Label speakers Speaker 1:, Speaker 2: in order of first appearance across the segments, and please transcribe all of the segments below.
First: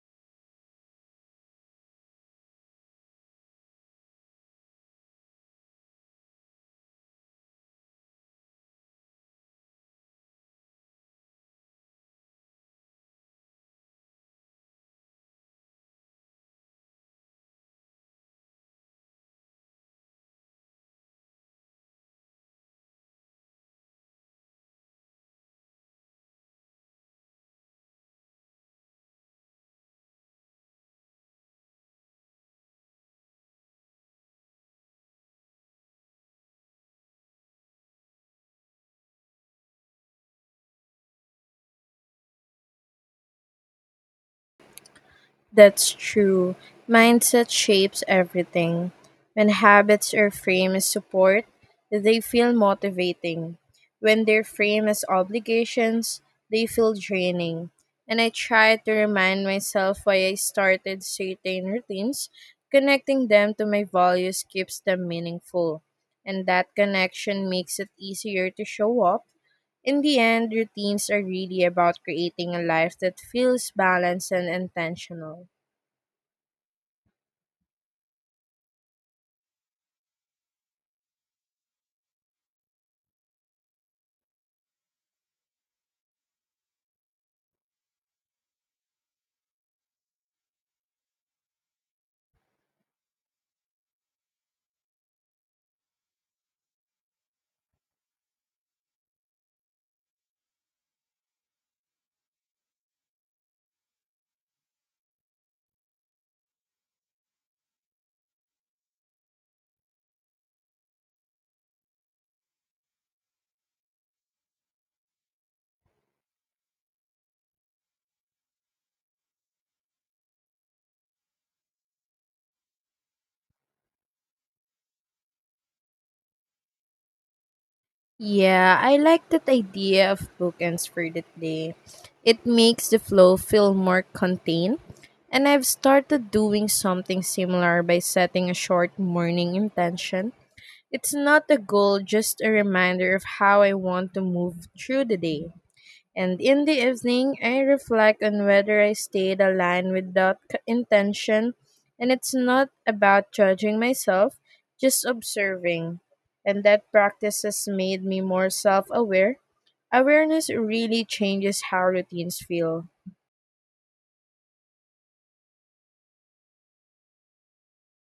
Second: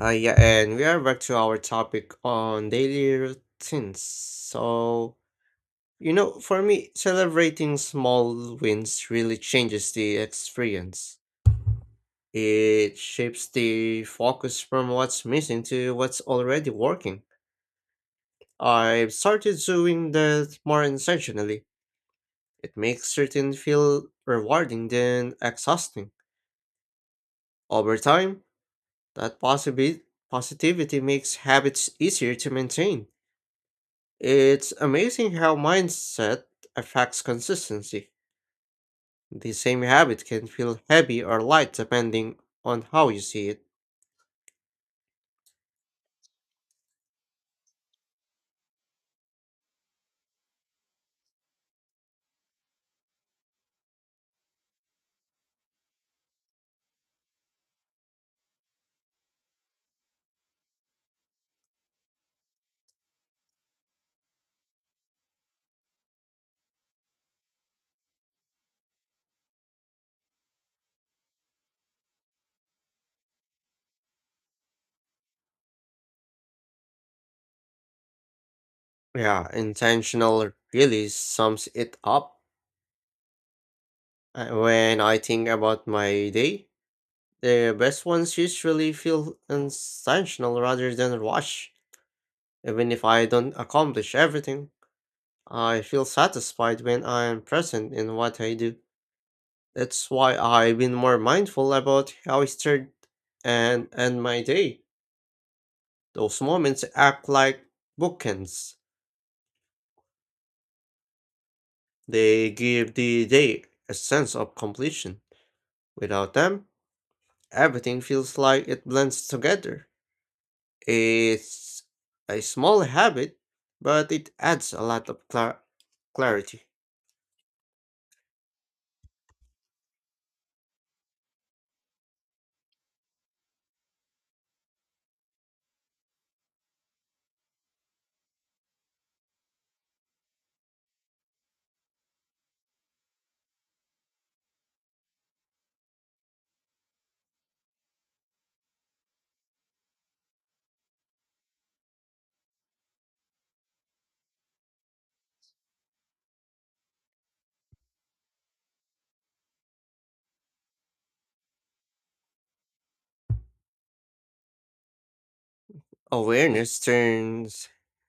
Speaker 1: Yeah, and we are back to our topic on daily routines. So, you know, for me, celebrating small wins really changes the experience. It shifts the focus from what's missing to what's already working. I've started doing that more intentionally. It makes certain feel rewarding than exhausting. Over time, that positivity makes habits easier to maintain. It's amazing how mindset affects consistency. The same habit can feel heavy or light depending on how you see it.
Speaker 2: That's true. Mindset shapes everything. When habits are framed as support, they feel motivating. When they're framed as obligations, they feel draining. And I try to remind myself why I started certain routines. Connecting them to my values keeps them meaningful. And that connection makes it easier to show up. In the end, routines are really about creating a life that feels balanced and intentional.
Speaker 1: Yeah, intentional really sums it up. When I think about my day, the best ones usually feel intentional rather than rushed. Even if I don't accomplish everything, I feel satisfied when I am present in what I do. That's why I've been more mindful about how I start and end my day. Those moments act like bookends. They give the day a sense of completion. Without them, everything feels like it blends together. It's a small habit, but it adds a lot of clarity.
Speaker 2: Yeah, I like that idea of bookends for the day. It makes the flow feel more contained, and I've started doing something similar by setting a short morning intention. It's not a goal, just a reminder of how I want to move through the day. And in the evening, I reflect on whether I stayed aligned without intention. And it's not about judging myself, just observing. And that practice has made me more self aware. Awareness really changes how routines feel.
Speaker 1: Awareness turns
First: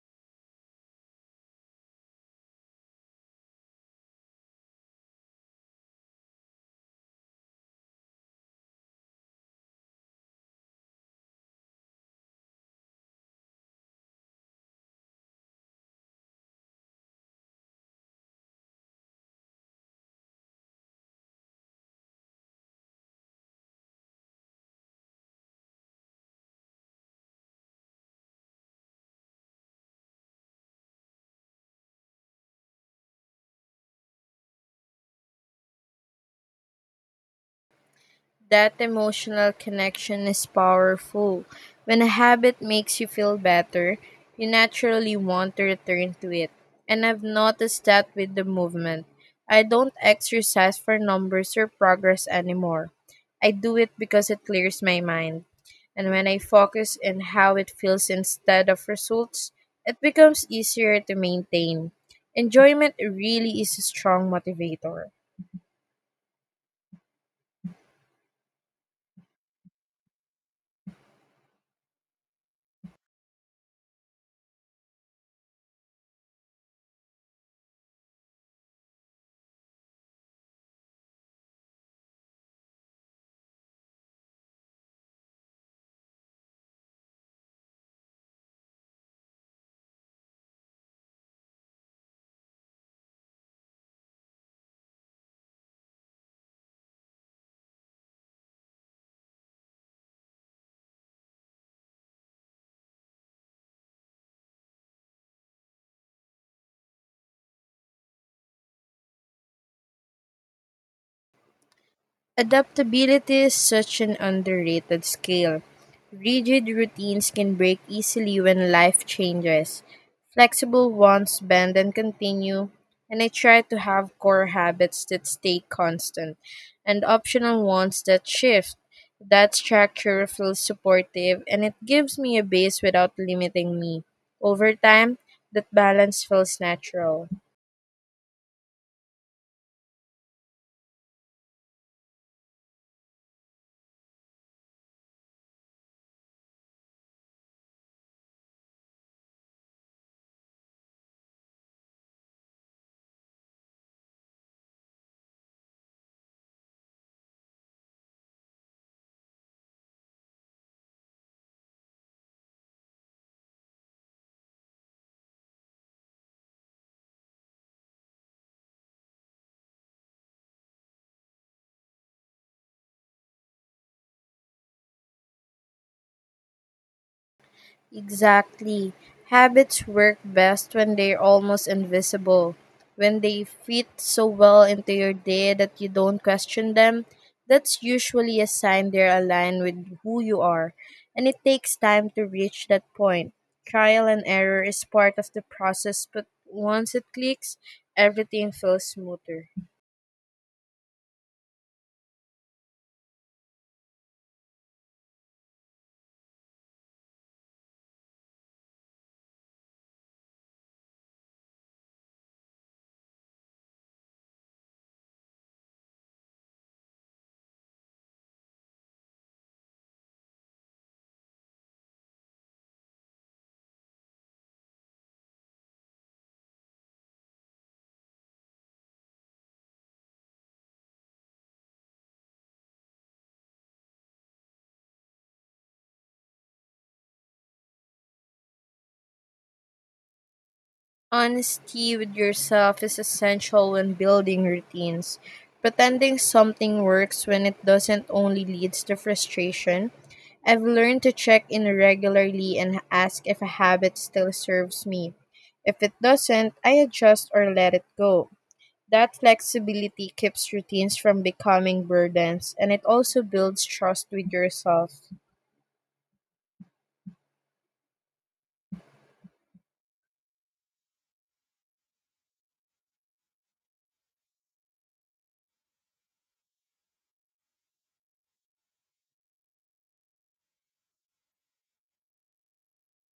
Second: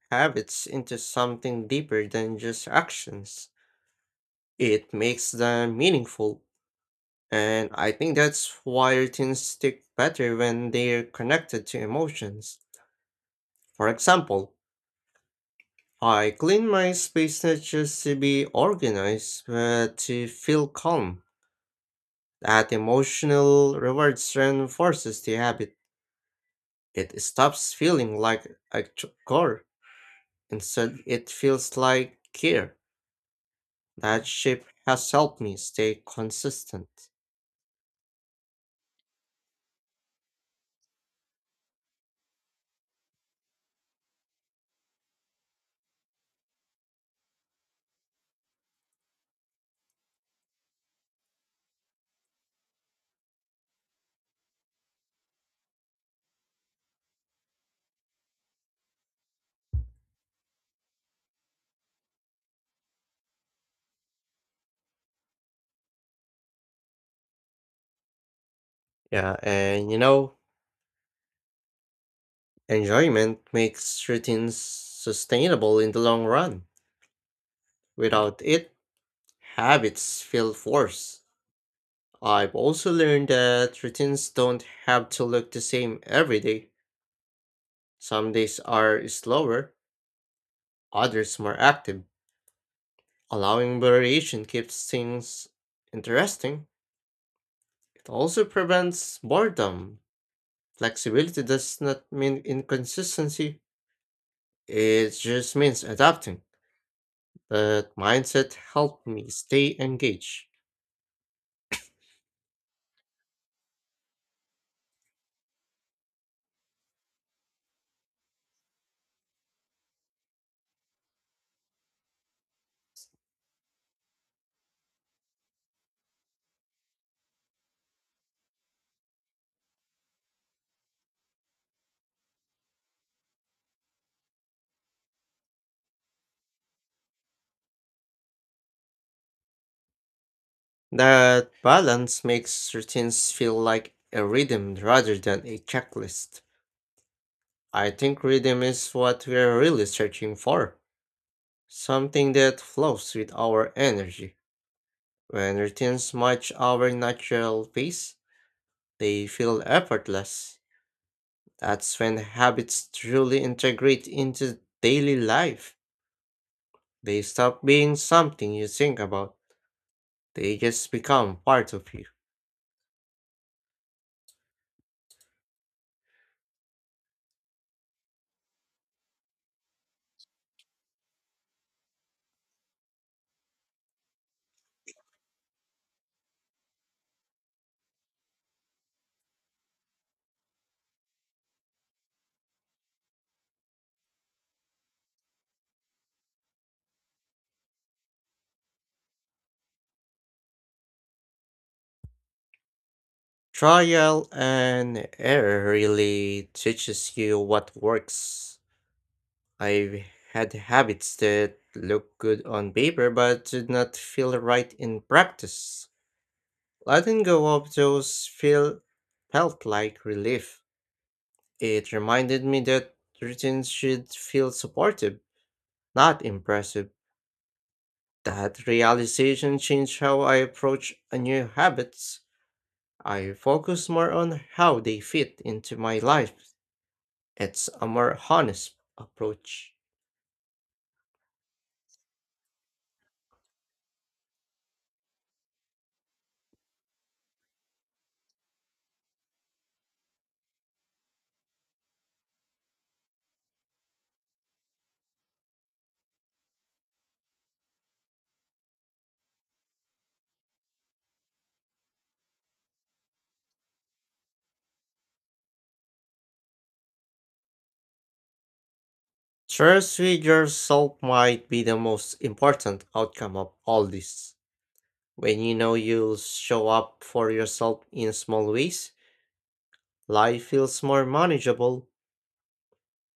Speaker 1: habits into something deeper than just actions. It makes them meaningful. And I think that's why routines stick better when they're connected to emotions. For example, I clean my space not just to be organized, but to feel calm. That emotional reward reinforces the habit. It stops feeling like a chore. Instead, it feels like care. That shape has helped me stay consistent.
Speaker 2: That emotional connection is powerful. When a habit makes you feel better, you naturally want to return to it. And I've noticed that with the movement. I don't exercise for numbers or progress anymore. I do it because it clears my mind. And when I focus on how it feels instead of results, it becomes easier to maintain. Enjoyment really is a strong motivator.
Speaker 1: Yeah, and you know, enjoyment makes routines sustainable in the long run. Without it, habits feel forced. I've also learned that routines don't have to look the same every day. Some days are slower, others more active. Allowing variation keeps things interesting. It also prevents boredom. Flexibility does not mean inconsistency, it just means adapting. That mindset helped me stay engaged.
Speaker 2: Adaptability is such an underrated skill. Rigid routines can break easily when life changes. Flexible ones bend and continue, and I try to have core habits that stay constant and optional ones that shift. That structure feels supportive and it gives me a base without limiting me. Over time, that balance feels natural.
Speaker 1: That balance makes routines feel like a rhythm rather than a checklist. I think rhythm is what we're really searching for, something that flows with our energy. When routines match our natural pace, they feel effortless. That's when habits truly integrate into daily life. They stop being something you think about, they just become part of you.
Speaker 2: Exactly. Habits work best when they're almost invisible. When they fit so well into your day that you don't question them, that's usually a sign they're aligned with who you are. And it takes time to reach that point. Trial and error is part of the process, but once it clicks, everything feels smoother.
Speaker 1: Trial and error really teaches you what works. I've had habits that look good on paper but did not feel right in practice. Letting go of those feel felt like relief. It reminded me that routines should feel supportive, not impressive. That realization changed how I approach a new habits. I focus more on how they fit into my life. It's a more honest approach.
Speaker 2: Honesty with yourself is essential when building routines. Pretending something works when it doesn't only leads to frustration. I've learned to check in regularly and ask if a habit still serves me. If it doesn't, I adjust or let it go. That flexibility keeps routines from becoming burdens and it also builds trust with yourself.
Speaker 1: Trust with yourself might be the most important outcome of all this. When you know you'll show up for yourself in small ways, life feels more manageable.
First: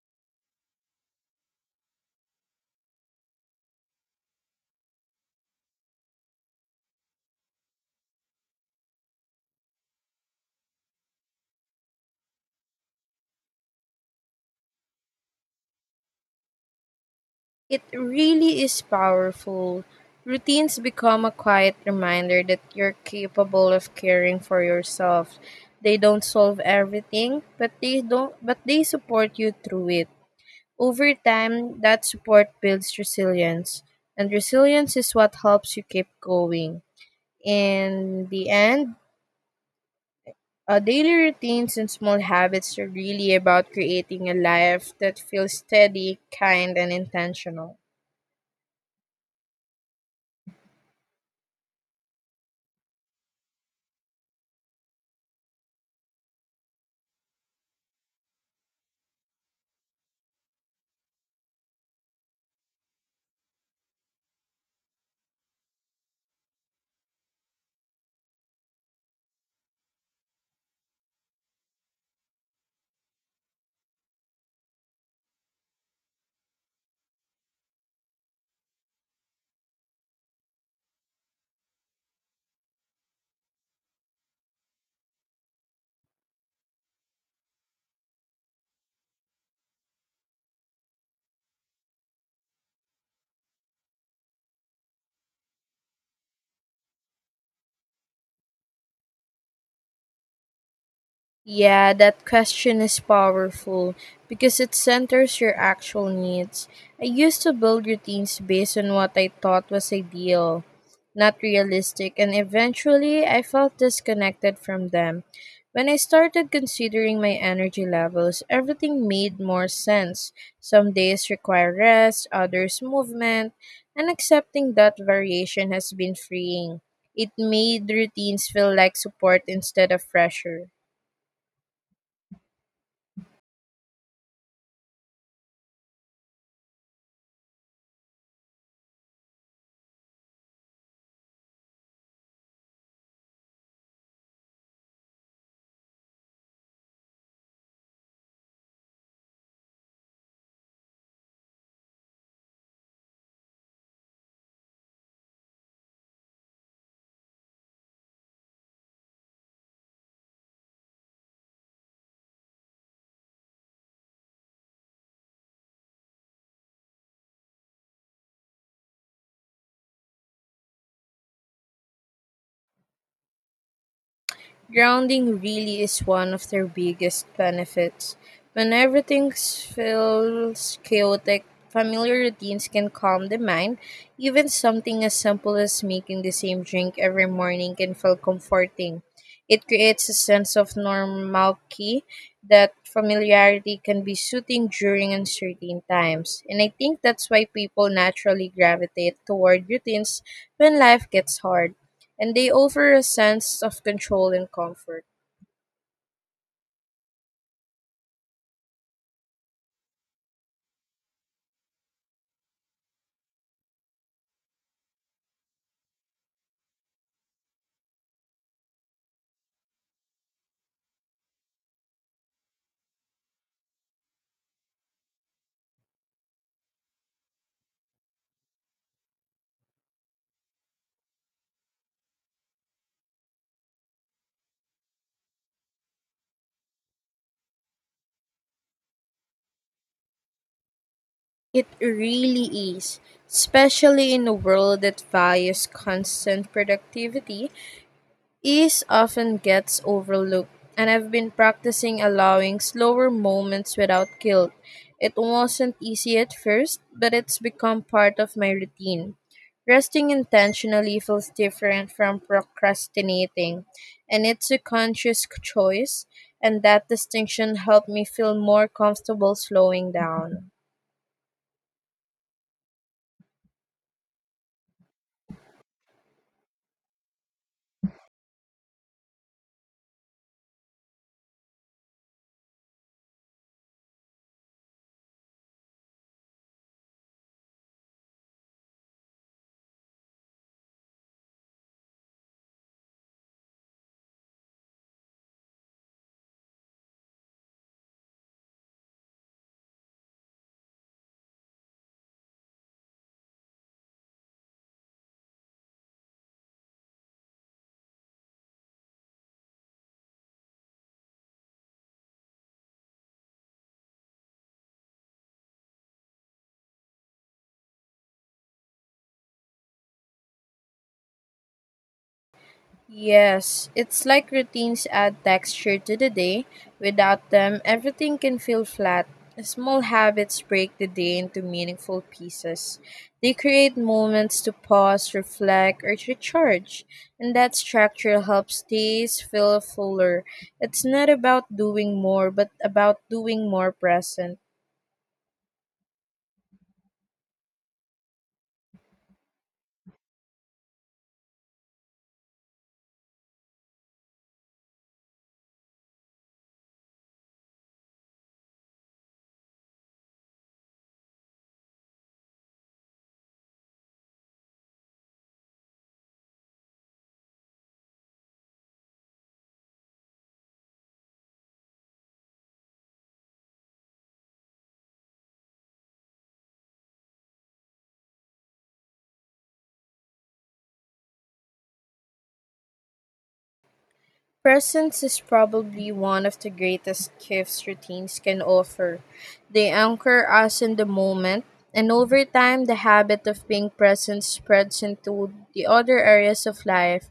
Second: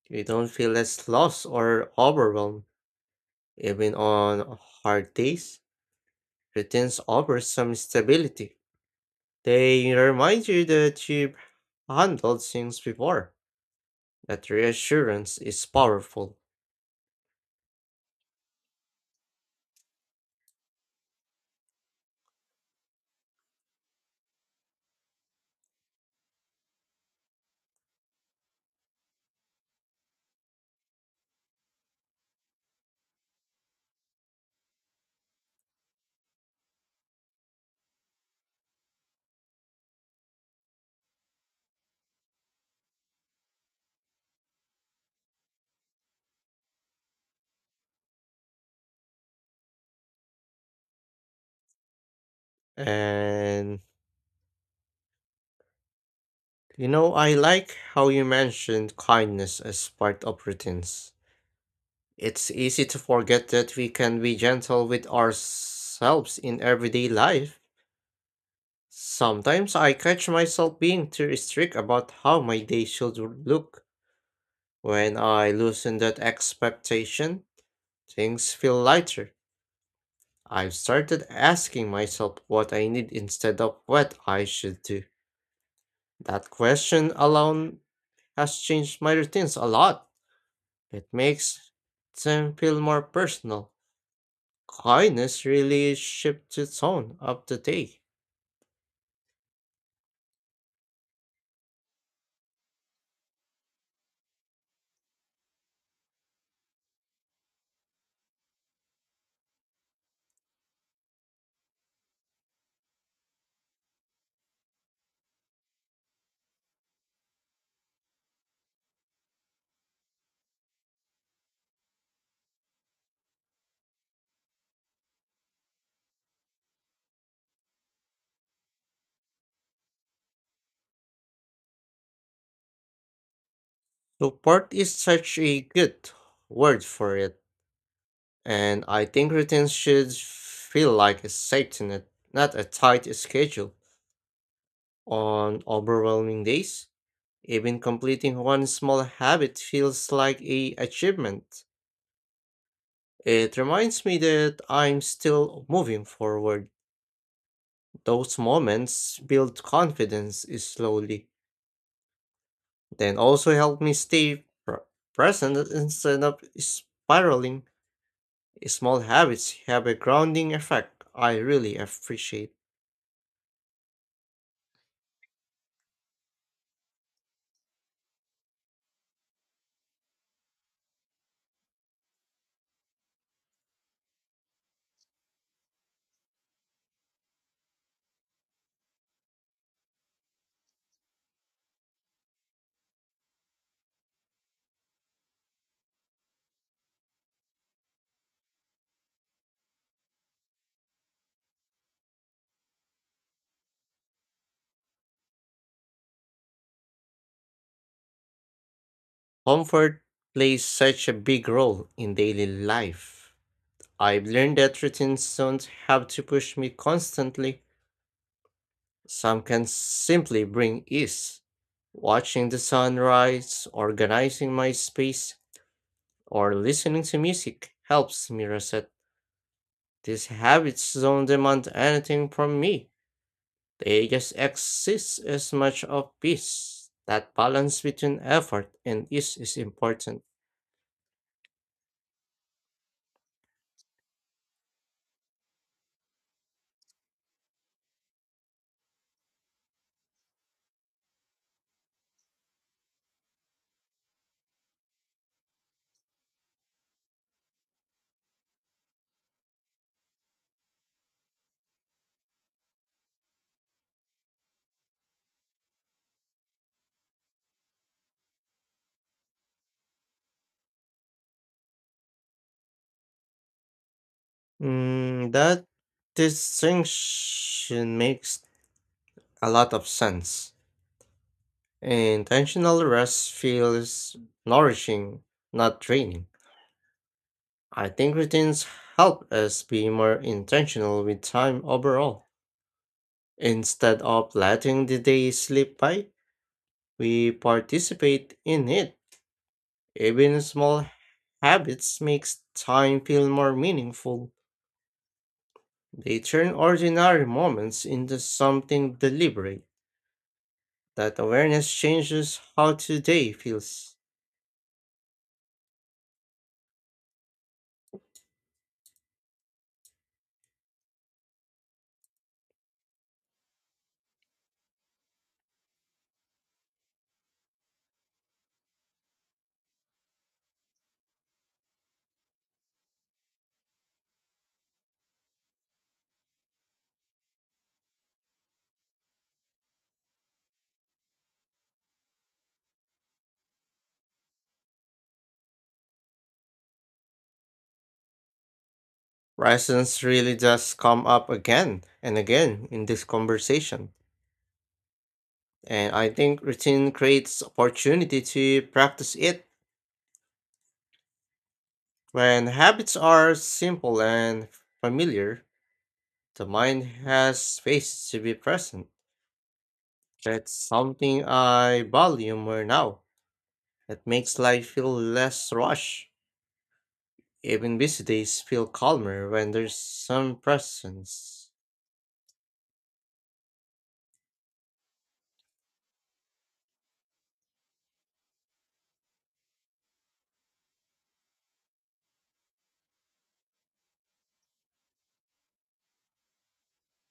Speaker 1: You don't feel as lost or overwhelmed. Even on hard days, routines offer some stability. They remind you that you've handled things before. That reassurance is powerful.
Speaker 2: It really is powerful. Routines become a quiet reminder that you're capable of caring for yourself. They don't solve everything, but they don't but they support you through it. Over time, that support builds resilience, and resilience is what helps you keep going. In the end, daily routines and small habits are really about creating a life that feels steady, kind, and intentional.
Speaker 1: And you know, I like how you mentioned kindness as part of routines. It's easy to forget that we can be gentle with ourselves in everyday life. Sometimes I catch myself being too strict about how my day should look. When I loosen that expectation, things feel lighter. I've started asking myself what I need instead of what I should do. That question alone has changed my routines a lot. It makes them feel more personal. Kindness really shifts the tone of the day.
Speaker 2: Yeah, that question is powerful because it centers your actual needs. I used to build routines based on what I thought was ideal, not realistic, and eventually I felt disconnected from them. When I started considering my energy levels, everything made more sense. Some days require rest, others movement, and accepting that variation has been freeing. It made routines feel like support instead of pressure.
Speaker 1: Support is such a good word for it, and I think routines should feel like a safety net, not a tight schedule. On overwhelming days, even completing one small habit feels like a achievement. It reminds me that I'm still moving forward. Those moments build confidence slowly. Then also help me stay present instead of spiraling. Small habits have a grounding effect I really appreciate.
Speaker 2: Grounding really is one of their biggest benefits. When everything feels chaotic, familiar routines can calm the mind. Even something as simple as making the same drink every morning can feel comforting. It creates a sense of normalcy that familiarity can be soothing during uncertain times. And I think that's why people naturally gravitate toward routines when life gets hard and they offer a sense of control and comfort.
Speaker 1: Comfort plays such a big role in daily life. I've learned that routines don't have to push me constantly, some can simply bring ease. Watching the sunrise, organizing my space, or listening to music helps me reset. These habits don't demand anything from me. The ages exist as much of peace. That balance between effort and ease is important.
Speaker 2: It really is, especially in a world that values constant productivity. Ease often gets overlooked, and I've been practicing allowing slower moments without guilt. It wasn't easy at first, but it's become part of my routine. Resting intentionally feels different from procrastinating, and it's a conscious choice, and that distinction helped me feel more comfortable slowing down.
Speaker 1: That distinction makes a lot of sense. Intentional rest feels nourishing, not draining. I think routines help us be more intentional with time overall. Instead of letting the day slip by, we participate in it. Even small habits makes time feel more meaningful. They turn ordinary moments into something deliberate. That awareness changes how today feels.
Speaker 2: Yes, it's like routines add texture to the day. Without them, everything can feel flat. Small habits break the day into meaningful pieces. They create moments to pause, reflect, or recharge. And that structure helps days feel fuller. It's not about doing more, but about doing more present.
Speaker 1: Presence really does come up again and again in this conversation. And I think routine creates opportunity to practice it. When habits are simple and familiar, the mind has space to be present. That's something I value more now. It makes life feel less rushed. Even busy days feel calmer when there's some presence.
Speaker 2: Presence is probably one of the greatest gifts routines can offer. They anchor us in the moment, and over time, the habit of being present spreads into the other areas of life.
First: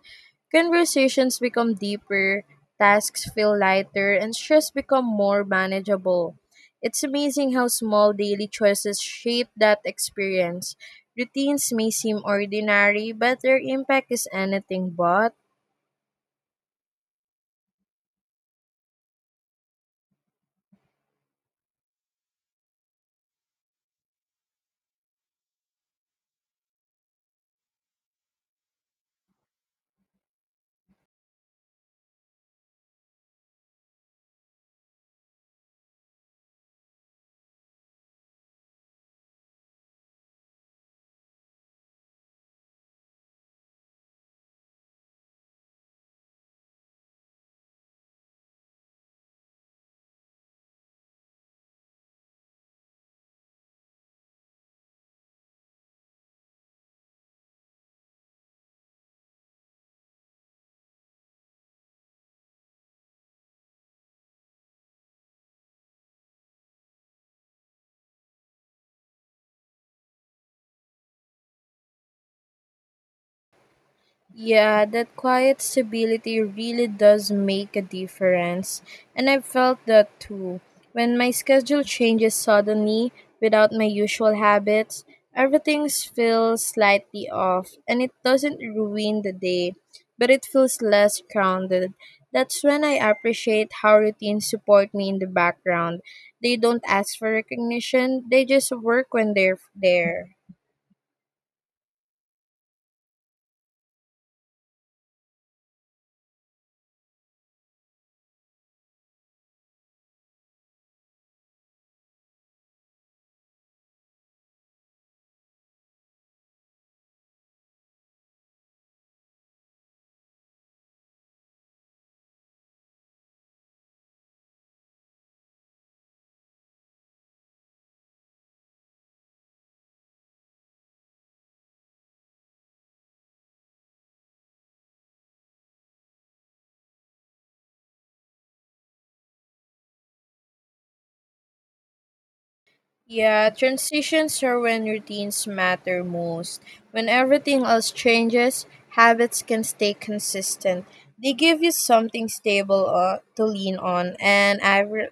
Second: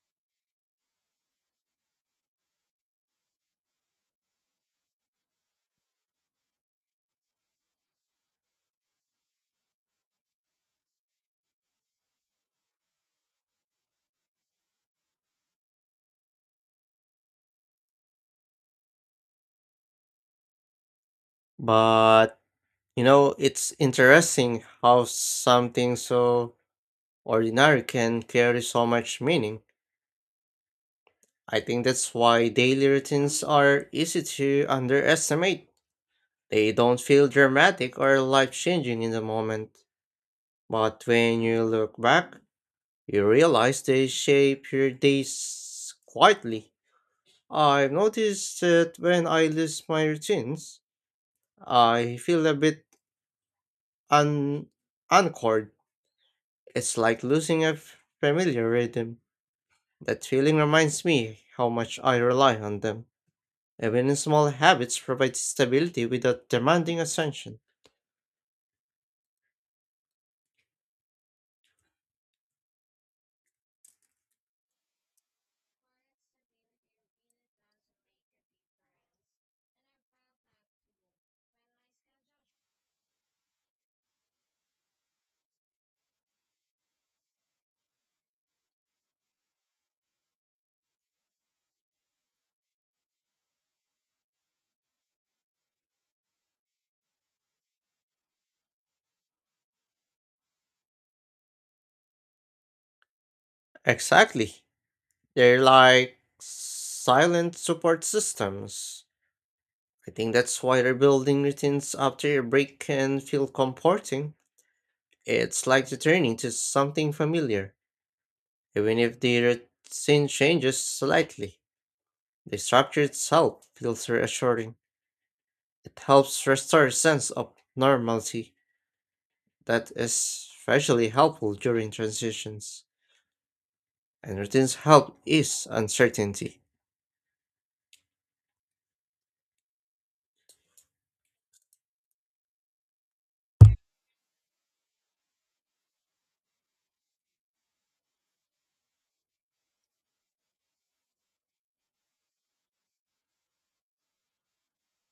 Speaker 2: Conversations become deeper, tasks feel lighter, and stress become more manageable. It's amazing how small daily choices shape that experience. Routines may seem ordinary, but their impact is anything but.
Speaker 1: But, you know, it's interesting how something so ordinary can carry so much meaning. I think that's why daily routines are easy to underestimate. They don't feel dramatic or life changing in the moment. But when you look back, you realize they shape your days quietly. I've noticed that when I lose my routines, I feel a bit un- unanchored. It's like losing a familiar rhythm. That feeling reminds me how much I rely on them. Even small habits provide stability without demanding attention.
Speaker 2: Yeah, that quiet stability really does make a difference. And I've felt that too. When my schedule changes suddenly without my usual habits, everything feels slightly off and it doesn't ruin the day, but it feels less grounded. That's when I appreciate how routines support me in the background. They don't ask for recognition, they just work when they're there.
Speaker 1: Exactly. They're like silent support systems. I think that's why rebuilding routines after a break can feel comforting. It's like returning to something familiar. Even if the routine changes slightly, the structure itself feels reassuring. It helps restore a sense of normalcy that is especially helpful during transitions, and routines help ease uncertainty.
Speaker 2: Yeah, transitions are when routines matter most. When everything else changes, habits can stay consistent. They give you something stable to lean on, and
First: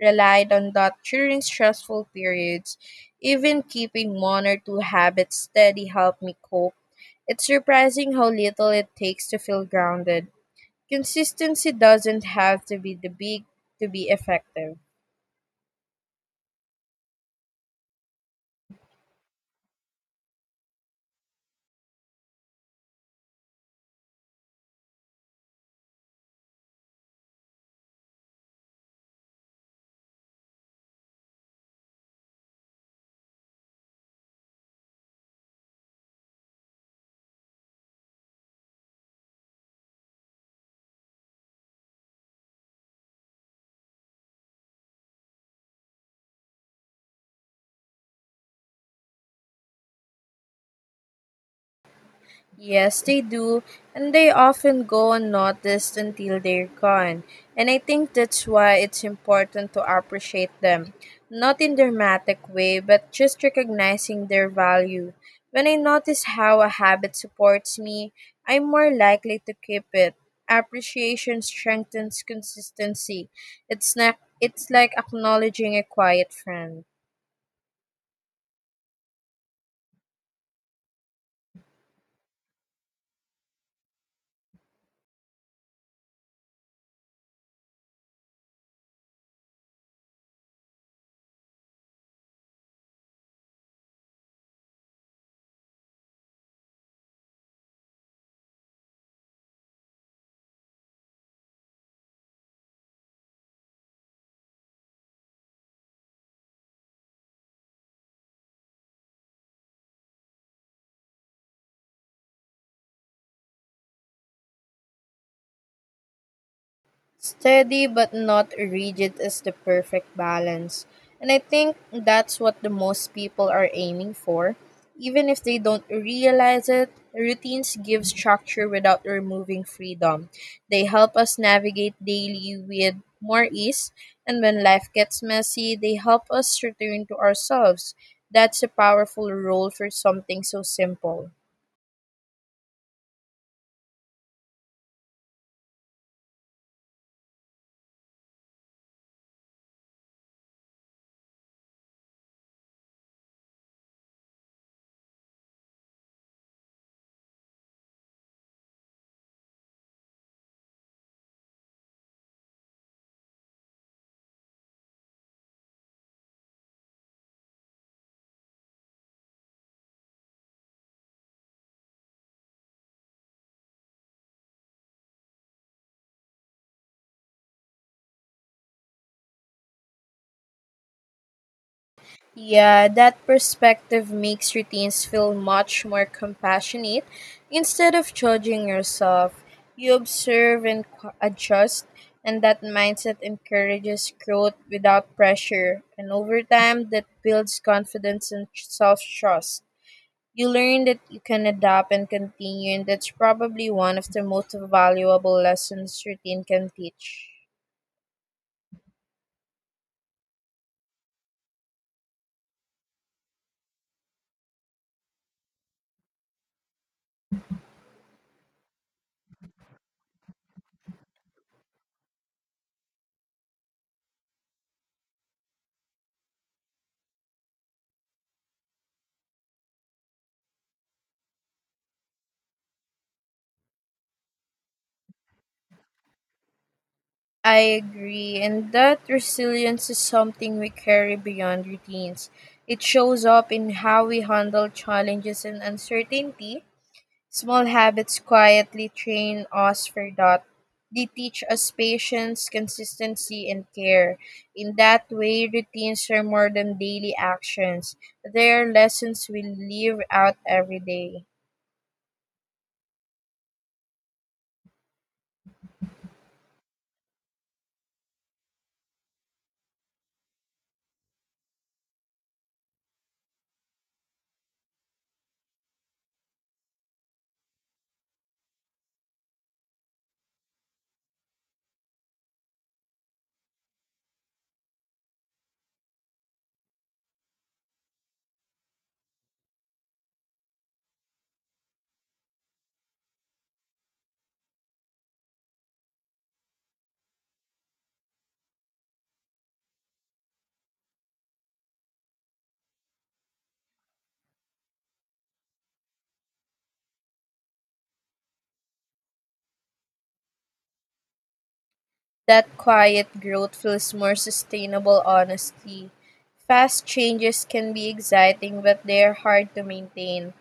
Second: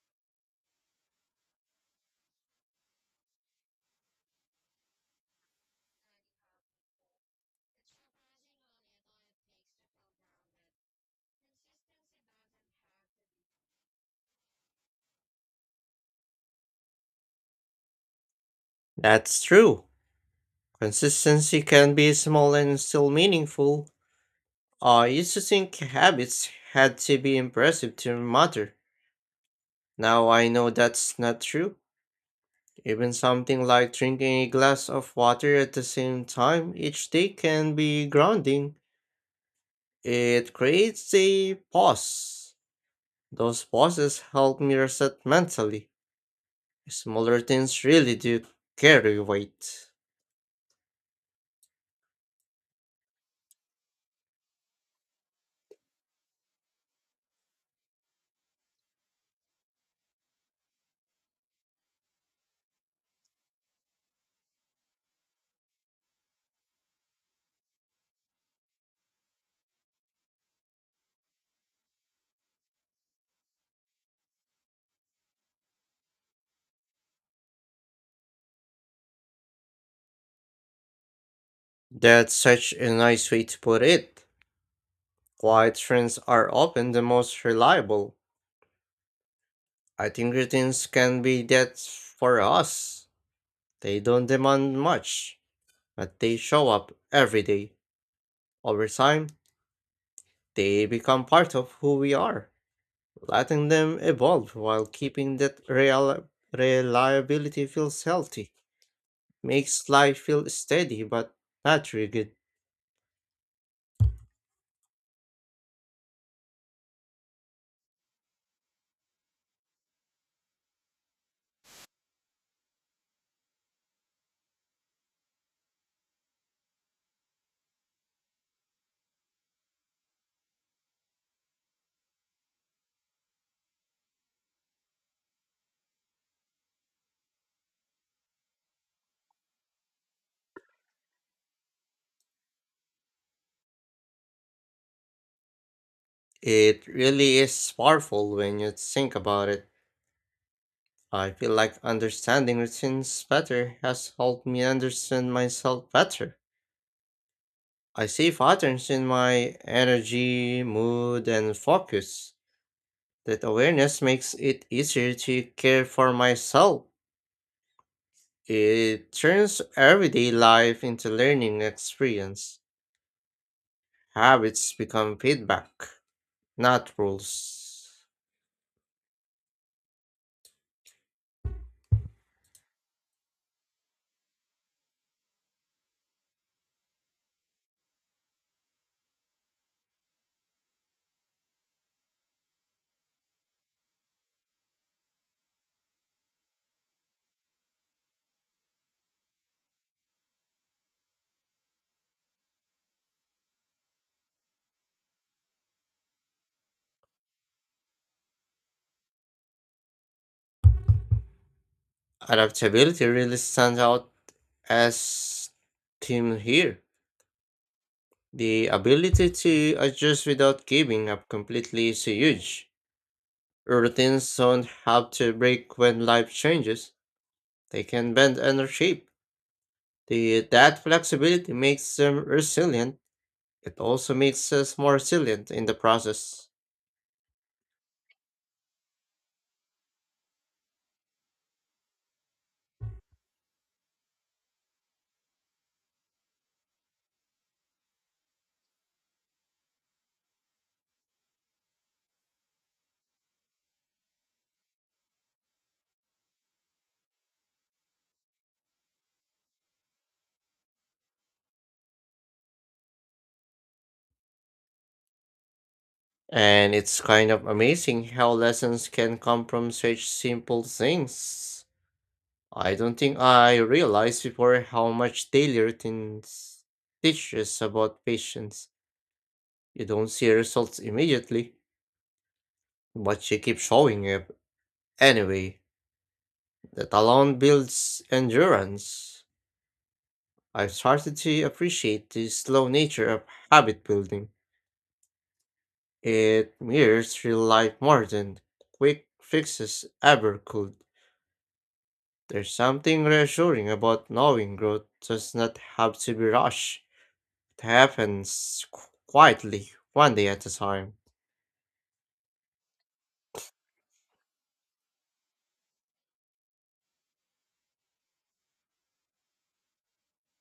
Speaker 2: relied on that during stressful periods. Even keeping one or two habits steady helped me cope. It's surprising how little it takes to feel grounded. Consistency doesn't have to be the big to be effective.
Speaker 1: That's true. Consistency can be small and still meaningful. I used to think habits had to be impressive to matter. Now I know that's not true. Even something like drinking a glass of water at the same time each day can be grounding. It creates a pause. Those pauses help me reset mentally. Smaller things really do carry weight.
Speaker 2: Yes, they do, and they often go unnoticed until they're gone. And I think that's why it's important to appreciate them, not in dramatic way, but just recognizing their value. When I notice how a habit supports me, I'm more likely to keep it. Appreciation strengthens consistency. It's not, it's like acknowledging a quiet friend.
Speaker 1: That's such a nice way to put it. Quiet trends are often the most reliable. I think routines can be that for us. They don't demand much, but they show up every day. Over time, they become part of who we are, letting them evolve while keeping that real reliability feels healthy, makes life feel steady but not rigid.
Speaker 2: Steady but not rigid is the perfect balance. And I think that's what the most people are aiming for. Even if they don't realize it, routines give structure without removing freedom. They help us navigate daily with more ease, and when life gets messy, they help us return to ourselves. That's a powerful role for something so simple.
Speaker 1: It really is powerful when you think about it. I feel like understanding routines better has helped me understand myself better. I see patterns in my energy, mood, and focus. That awareness makes it easier to care for myself. It turns everyday life into learning experience. Habits become feedback, not rules.
Speaker 2: Yeah, that perspective makes routines feel much more compassionate. Instead of judging yourself, you observe and adjust, and that mindset encourages growth without pressure. And over time, that builds confidence and self trust. You learn that you can adapt and continue, and that's probably one of the most valuable lessons routine can teach.
Speaker 1: Adaptability really stands out as team here. The ability to adjust without giving up completely is huge. Routines don't have to break when life changes. They can bend and reshape. That flexibility makes them resilient. It also makes us more resilient in the process.
Speaker 2: I agree, and that resilience is something we carry beyond routines. It shows up in how we handle challenges and uncertainty. Small habits quietly train us for that. They teach us patience, consistency, and care. In that way, routines are more than daily actions, they are lessons we live out every day.
Speaker 1: And it's kind of amazing how lessons can come from such simple things. I don't think I realized before how much daily routines teach us about patience. You don't see results immediately, but you keep showing up anyway. That alone builds endurance. I've started to appreciate the slow nature of habit building. It mirrors real life more than quick fixes ever could. There's something reassuring about knowing growth does not have to be rushed. It happens quietly, one day at a time.
Speaker 2: That quiet growth feels more sustainable, honestly. Fast changes can be exciting, but they're hard to maintain.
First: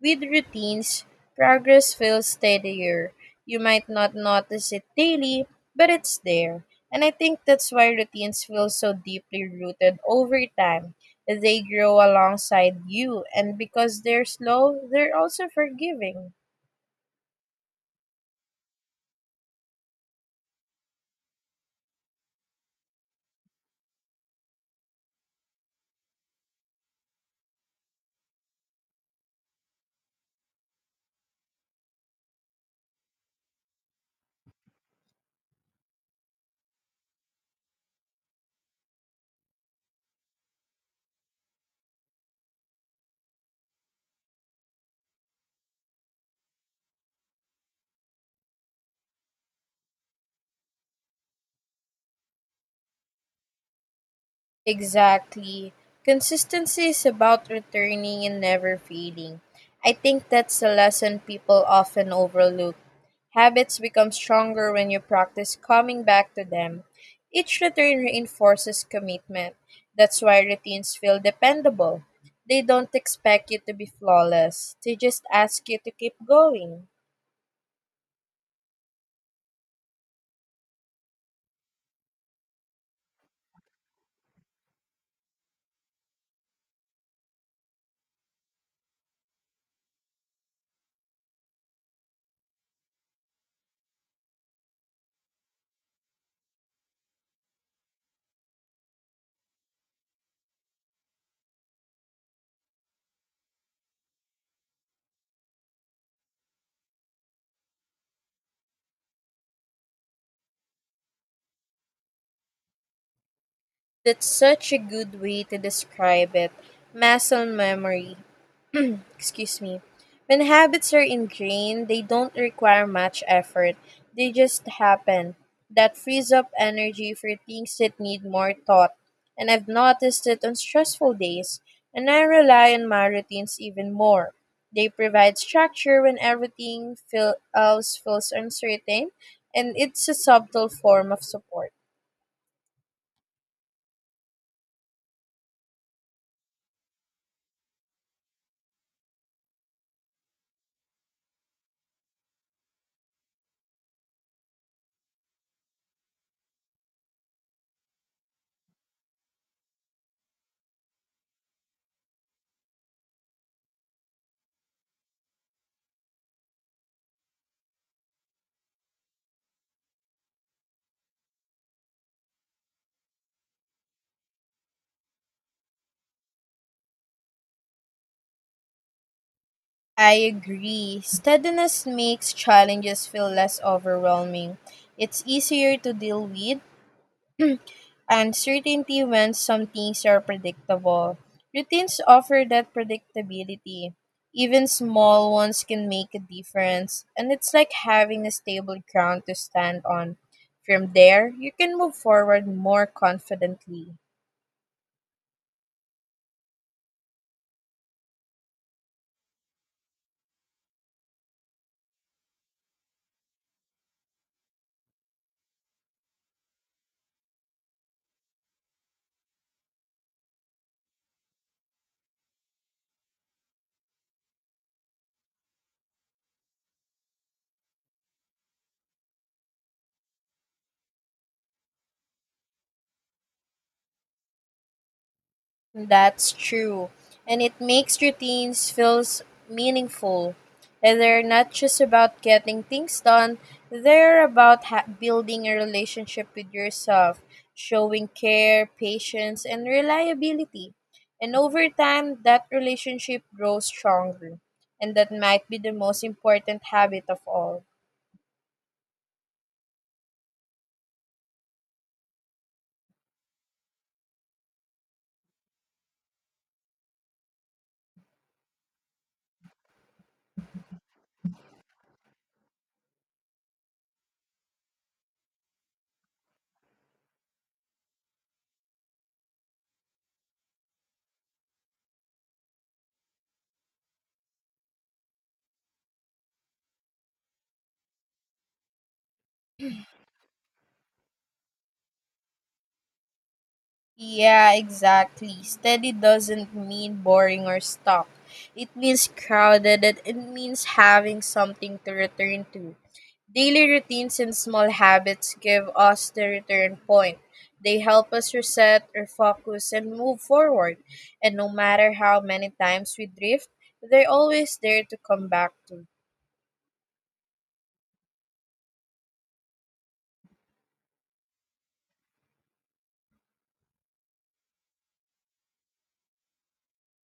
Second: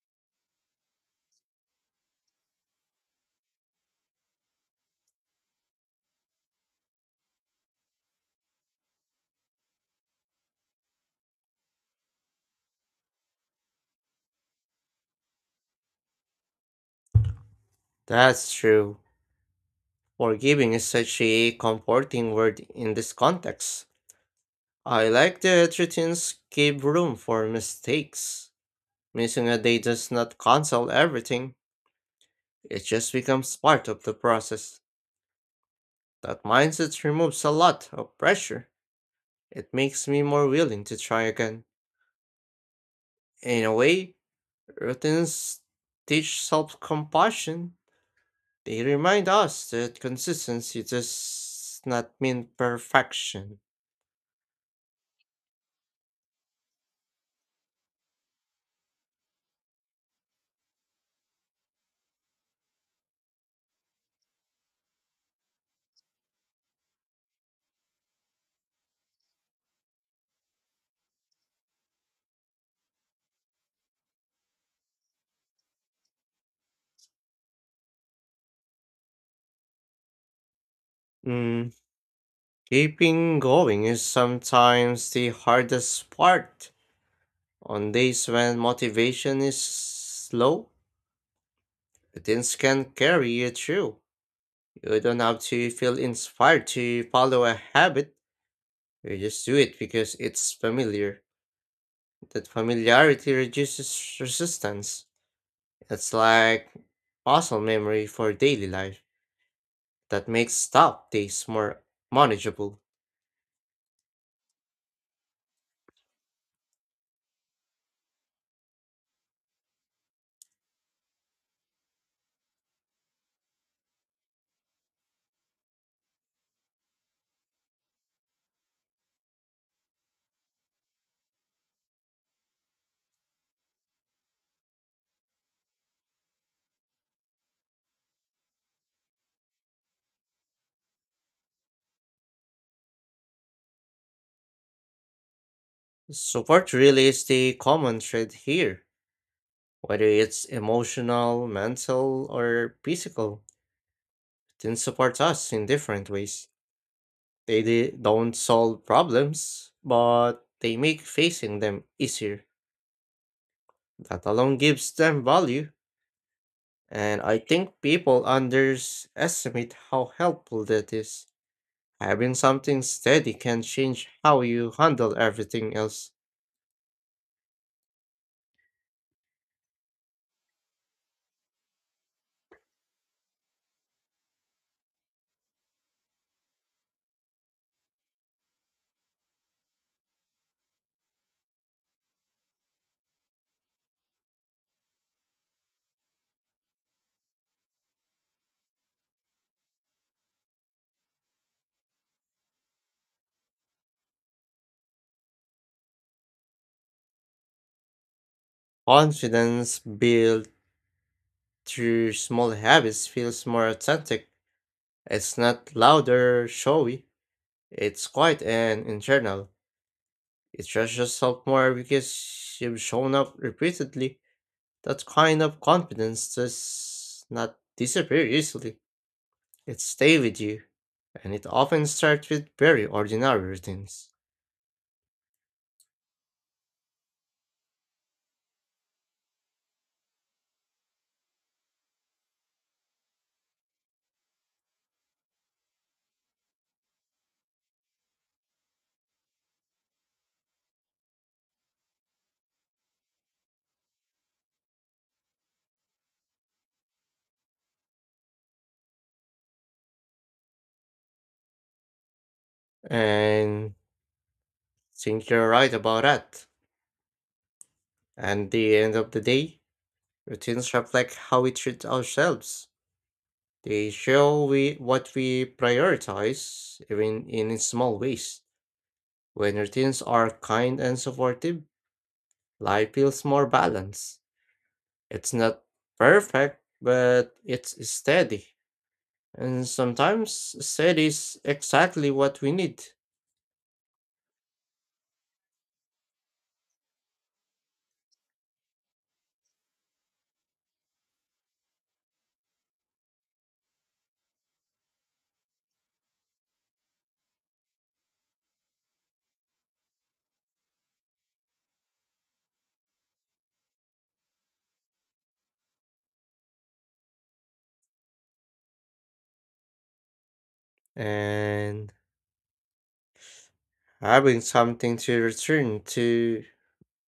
Speaker 2: With routines, progress feels steadier. You might not notice it daily, but it's there. And I think that's why routines feel so deeply rooted over time. They grow alongside you, and because they're slow, they're also forgiving.
Speaker 1: That's true. Forgiving is such a comforting word in this context. I like that routines give room for mistakes. Missing a day does not cancel everything, it just becomes part of the process. That mindset removes a lot of pressure. It makes me more willing to try again. In a way, routines teach self compassion. They remind us that consistency does not mean perfection.
Speaker 2: Exactly. Consistency is about returning and never fading. I think that's a lesson people often overlook. Habits become stronger when you practice coming back to them. Each return reinforces commitment. That's why routines feel dependable. They don't expect you to be flawless, they just ask you to keep going.
Speaker 1: Mm, keeping going is sometimes the hardest part. On days when motivation is low, routines can carry you through. You don't have to feel inspired to follow a habit, you just do it because it's familiar. That familiarity reduces resistance. It's like awesome memory for daily life that makes tough days more manageable.
Speaker 2: That's such a good way to describe it, muscle memory. Excuse me. When habits are ingrained, they don't require much effort, they just happen. That frees up energy for things that need more thought, and I've noticed it on stressful days, and I rely on my routines even more. They provide structure when everything else feels uncertain, and it's a subtle form of support.
Speaker 1: Support really is the common thread here, whether it's emotional, mental, or physical. Then support us in different ways. They don't solve problems, but they make facing them easier. That alone gives them value, and I think people underestimate how helpful that is. Having something steady can change how you handle everything else.
Speaker 2: I agree. Steadiness makes challenges feel less overwhelming. It's easier to deal with, and certainty when some things are predictable. Routines offer that predictability. Even small ones can make a difference, and it's like having a stable ground to stand on. From there, you can move forward more confidently.
Speaker 1: Confidence built through small habits feels more authentic. It's not loud or showy, it's quiet and internal. You trust yourself more because you've shown up repeatedly. That kind of confidence does not disappear easily. It stays with you, and it often starts with very ordinary routines.
Speaker 2: That's true. And it makes routines feels meaningful. And they're not just about getting things done, they're about building a relationship with yourself, showing care, patience, and reliability. And over time, that relationship grows stronger. And that might be the most important habit of all.
Speaker 1: And think you're right about that. And the end of the day, routines reflect how we treat ourselves. They show we what we prioritize, even in small ways. When routines are kind and supportive, life feels more balanced. It's not perfect, but it's steady. And sometimes steady is exactly what we need.
Speaker 2: Yeah, exactly. Steady doesn't mean boring or stuck. It means crowded and it means having something to return to. Daily routines and small habits give us the return point. They help us reset, refocus, and move forward. And no matter how many times we drift, they're always there to come back to.
Speaker 1: And having something to return to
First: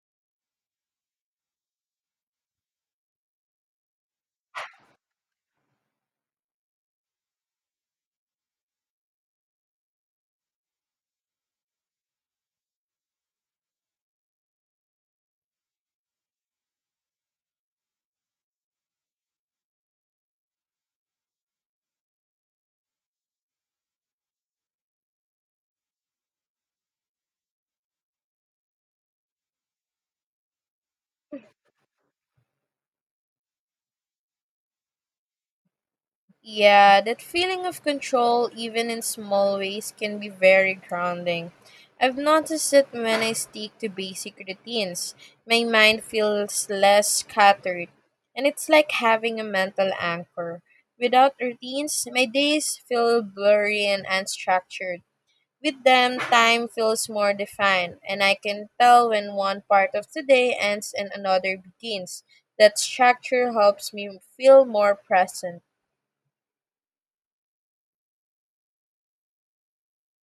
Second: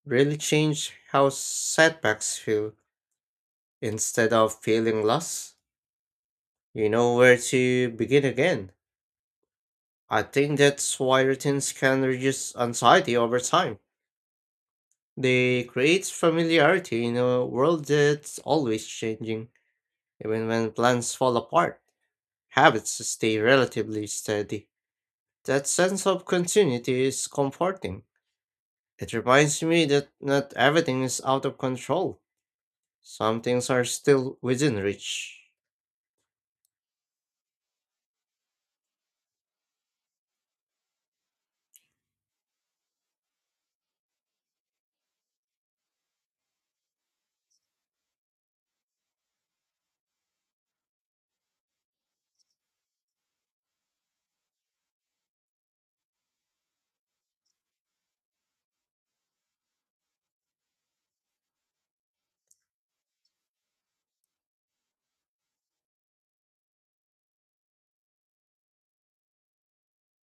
Speaker 1: really change how setbacks feel. Instead of feeling lost, you know where to begin again. I think that's why routines can reduce anxiety over time. They create familiarity in a world that's always changing, even when plans fall apart. Habits stay relatively steady. That sense of continuity is comforting. It reminds me that not everything is out of control. Some things are still within reach.
Speaker 2: Yeah, that feeling of control, even in small ways, can be very grounding. I've noticed that when I stick to basic routines, my mind feels less scattered, and it's like having a mental anchor. Without routines, my days feel blurry and unstructured. With them, time feels more defined, and I can tell when one part of the day ends and another begins. That structure helps me feel more present.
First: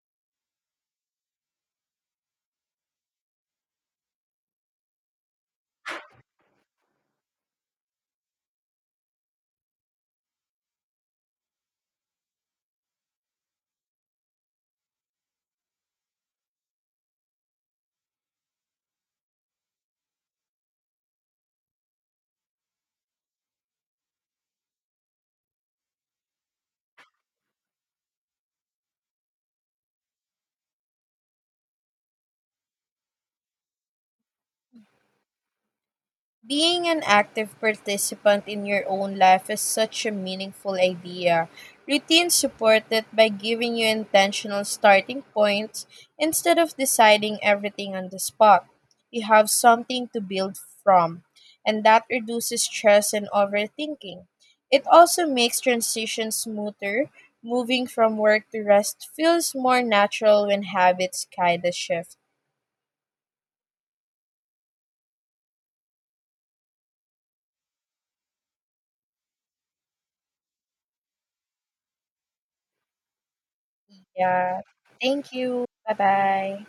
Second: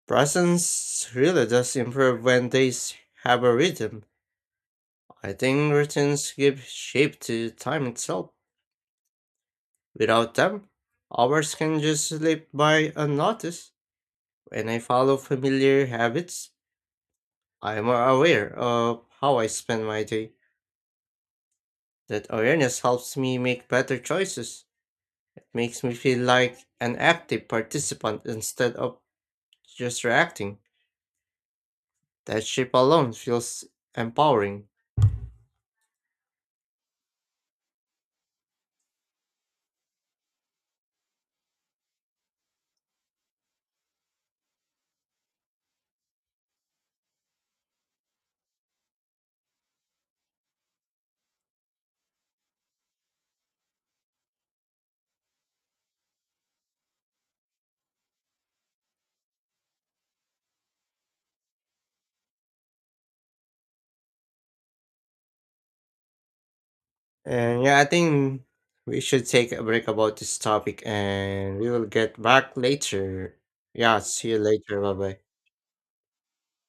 Speaker 1: Presence really does improve when days have a rhythm. I think routines give shape to time itself. Without them, hours can just slip by unnoticed. When I follow familiar habits, I am more aware of how I spend my day. That awareness helps me make better choices. It makes me feel like an active participant instead of just reacting. That shape alone feels empowering.
Speaker 2: Being an active participant in your own life is such a meaningful idea. Routines support it by giving you intentional starting points instead of deciding everything on the spot. You have something to build from, and that reduces stress and overthinking. It also makes transitions smoother. Moving from work to rest feels more natural when habits kind of shift.
Speaker 1: And yeah, I think we should take a break about this topic and we will get back later. Yeah, see you
Speaker 2: Yeah.
Speaker 1: later. Bye bye.
Speaker 2: Thank you. Bye bye.